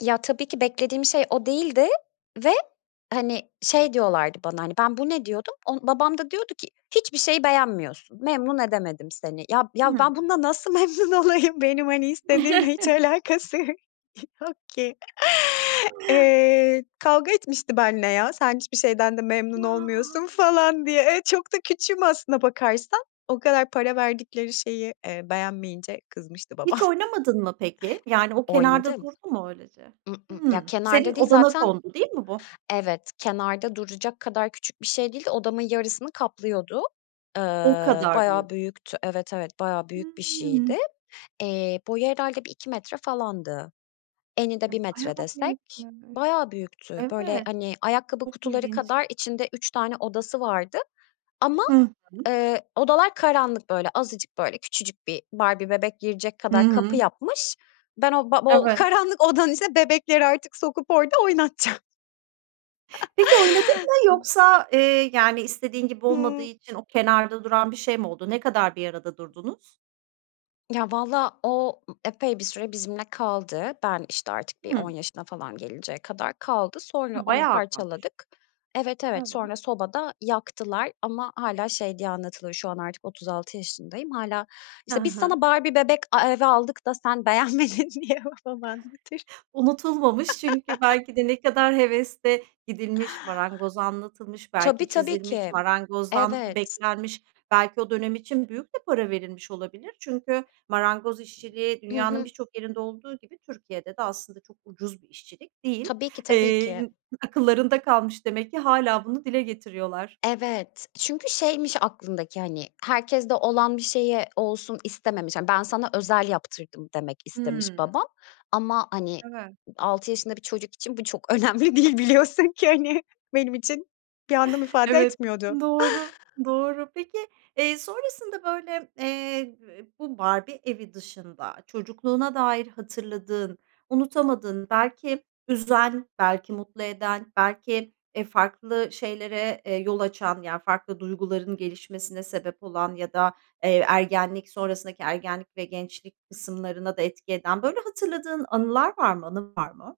Ya, tabii ki beklediğim şey o değildi ve, hani, şey diyorlardı bana: Hani, ben "Bu ne?" diyordum, o babam da diyordu ki "Hiçbir şeyi beğenmiyorsun, memnun edemedim seni." Ya ya, Hıı. ben bununla nasıl memnun olayım? Benim hani istediğimle hiç alakası y yok ki. Eee kavga etmişti benle ya. "Sen hiçbir şeyden de memnun olmuyorsun." A! falan diye. Eee, çok da küçüğüm aslına bakarsan. O kadar para verdikleri şeyi, eee, beğenmeyince kızmıştı Hiç babam. oynamadın mı, peki? Yani o kenarda Oynadım. durdu mu öylece? I ı ya Hıı. Senin kenarda değil odana zaten kondu değil mi bu? Evet, kenarda duracak kadar küçük bir şey değil de odamın yarısını kaplıyordu. O Iıı, kadar büyük. bayağı büyüktü. Evet, evet. Bayağı büyük bir Hımm. şeydi. Eee, boyu herhâlde 1-2 metre falandı. Eni de 1 Hı, metre bayağı desek büyükmüş. bayağı büyüktü. Böyle, Evet. hani, ayakkabı Çok kutuları ilginç. kadar içinde 3 tane odası vardı. Ama, Hı hı. eee, odalar karanlık, böyle, azıcık, böyle, küçücük bir Barbie bebek girecek Hı kadar kapı hı. yapmış. Ben o ba [unintelligible] Evet. karanlık odanın ise bebekleri artık sokup orada oynatacağım. Peki oynadın mı I yoksa, eee, yani, istediğin gibi olmadığı Hıı. için o kenarda duran bir şey mi oldu? Ne kadar bir arada durdunuz? Ya, vallahi o, ııı, epey bir süre bizimle kaldı. Ben, işte, artık bir 10 Hımm. yaşına falan gelinceye kadar kaldı. Sonra Hımm, onu bayağı azalmış. parçaladık. Evet, evet. Evet. Sonra sobada yaktılar ama hâlâ şey diye anlatılır: Şu an artık 36 yaşındayım, hâlâ, Hı işte, "Biz sana hı. Barbie bebek e evi aldık da sen beğenmedin." diye babam anlatır. Unutulmamış çünkü belki de ne kadar hevesle gidilmiş, marangoza anlatılmış, belki Tabii, tabii çizilmiş, ki. marangozdan Evet. beklenmiş. Belki o dönem için büyük de para verilmiş olabilir. Çünkü marangoz işçiliği Hı dünyanın hı. birçok yerinde olduğu gibi, Türkiye'de de aslında çok ucuz bir işçilik değil. Tabii ki, tabii ki. Eee, akıllarında kalmış demek ki. Hâlâ bunu dile getiriyorlar. Evet, çünkü şeymiş aklındaki, hani, herkeste olan bir şeyi olsun istememiş. Ben sana özel yaptırdım demek istemiş Hıı. babam ama, hani, Evet. 6 yaşında bir çocuk için bu çok önemli değil biliyorsun ki hani. Benim için bir anlam ifade Evet, etmiyordu. doğru, doğru. Peki, eee, sonrasında, böyle, eee, b bu Barbie evi dışında çocukluğuna dair hatırladığın, unutamadığın, belki üzen belki mutlu eden belki, eee, farklı şeylere, eee, yol açan, yani farklı duyguların gelişmesine sebep olan ya da, eee, ergenlik sonrasındaki ergenlik ve gençlik kısımlarına da etki eden böyle hatırladığın anılar var mı? Anın var mı?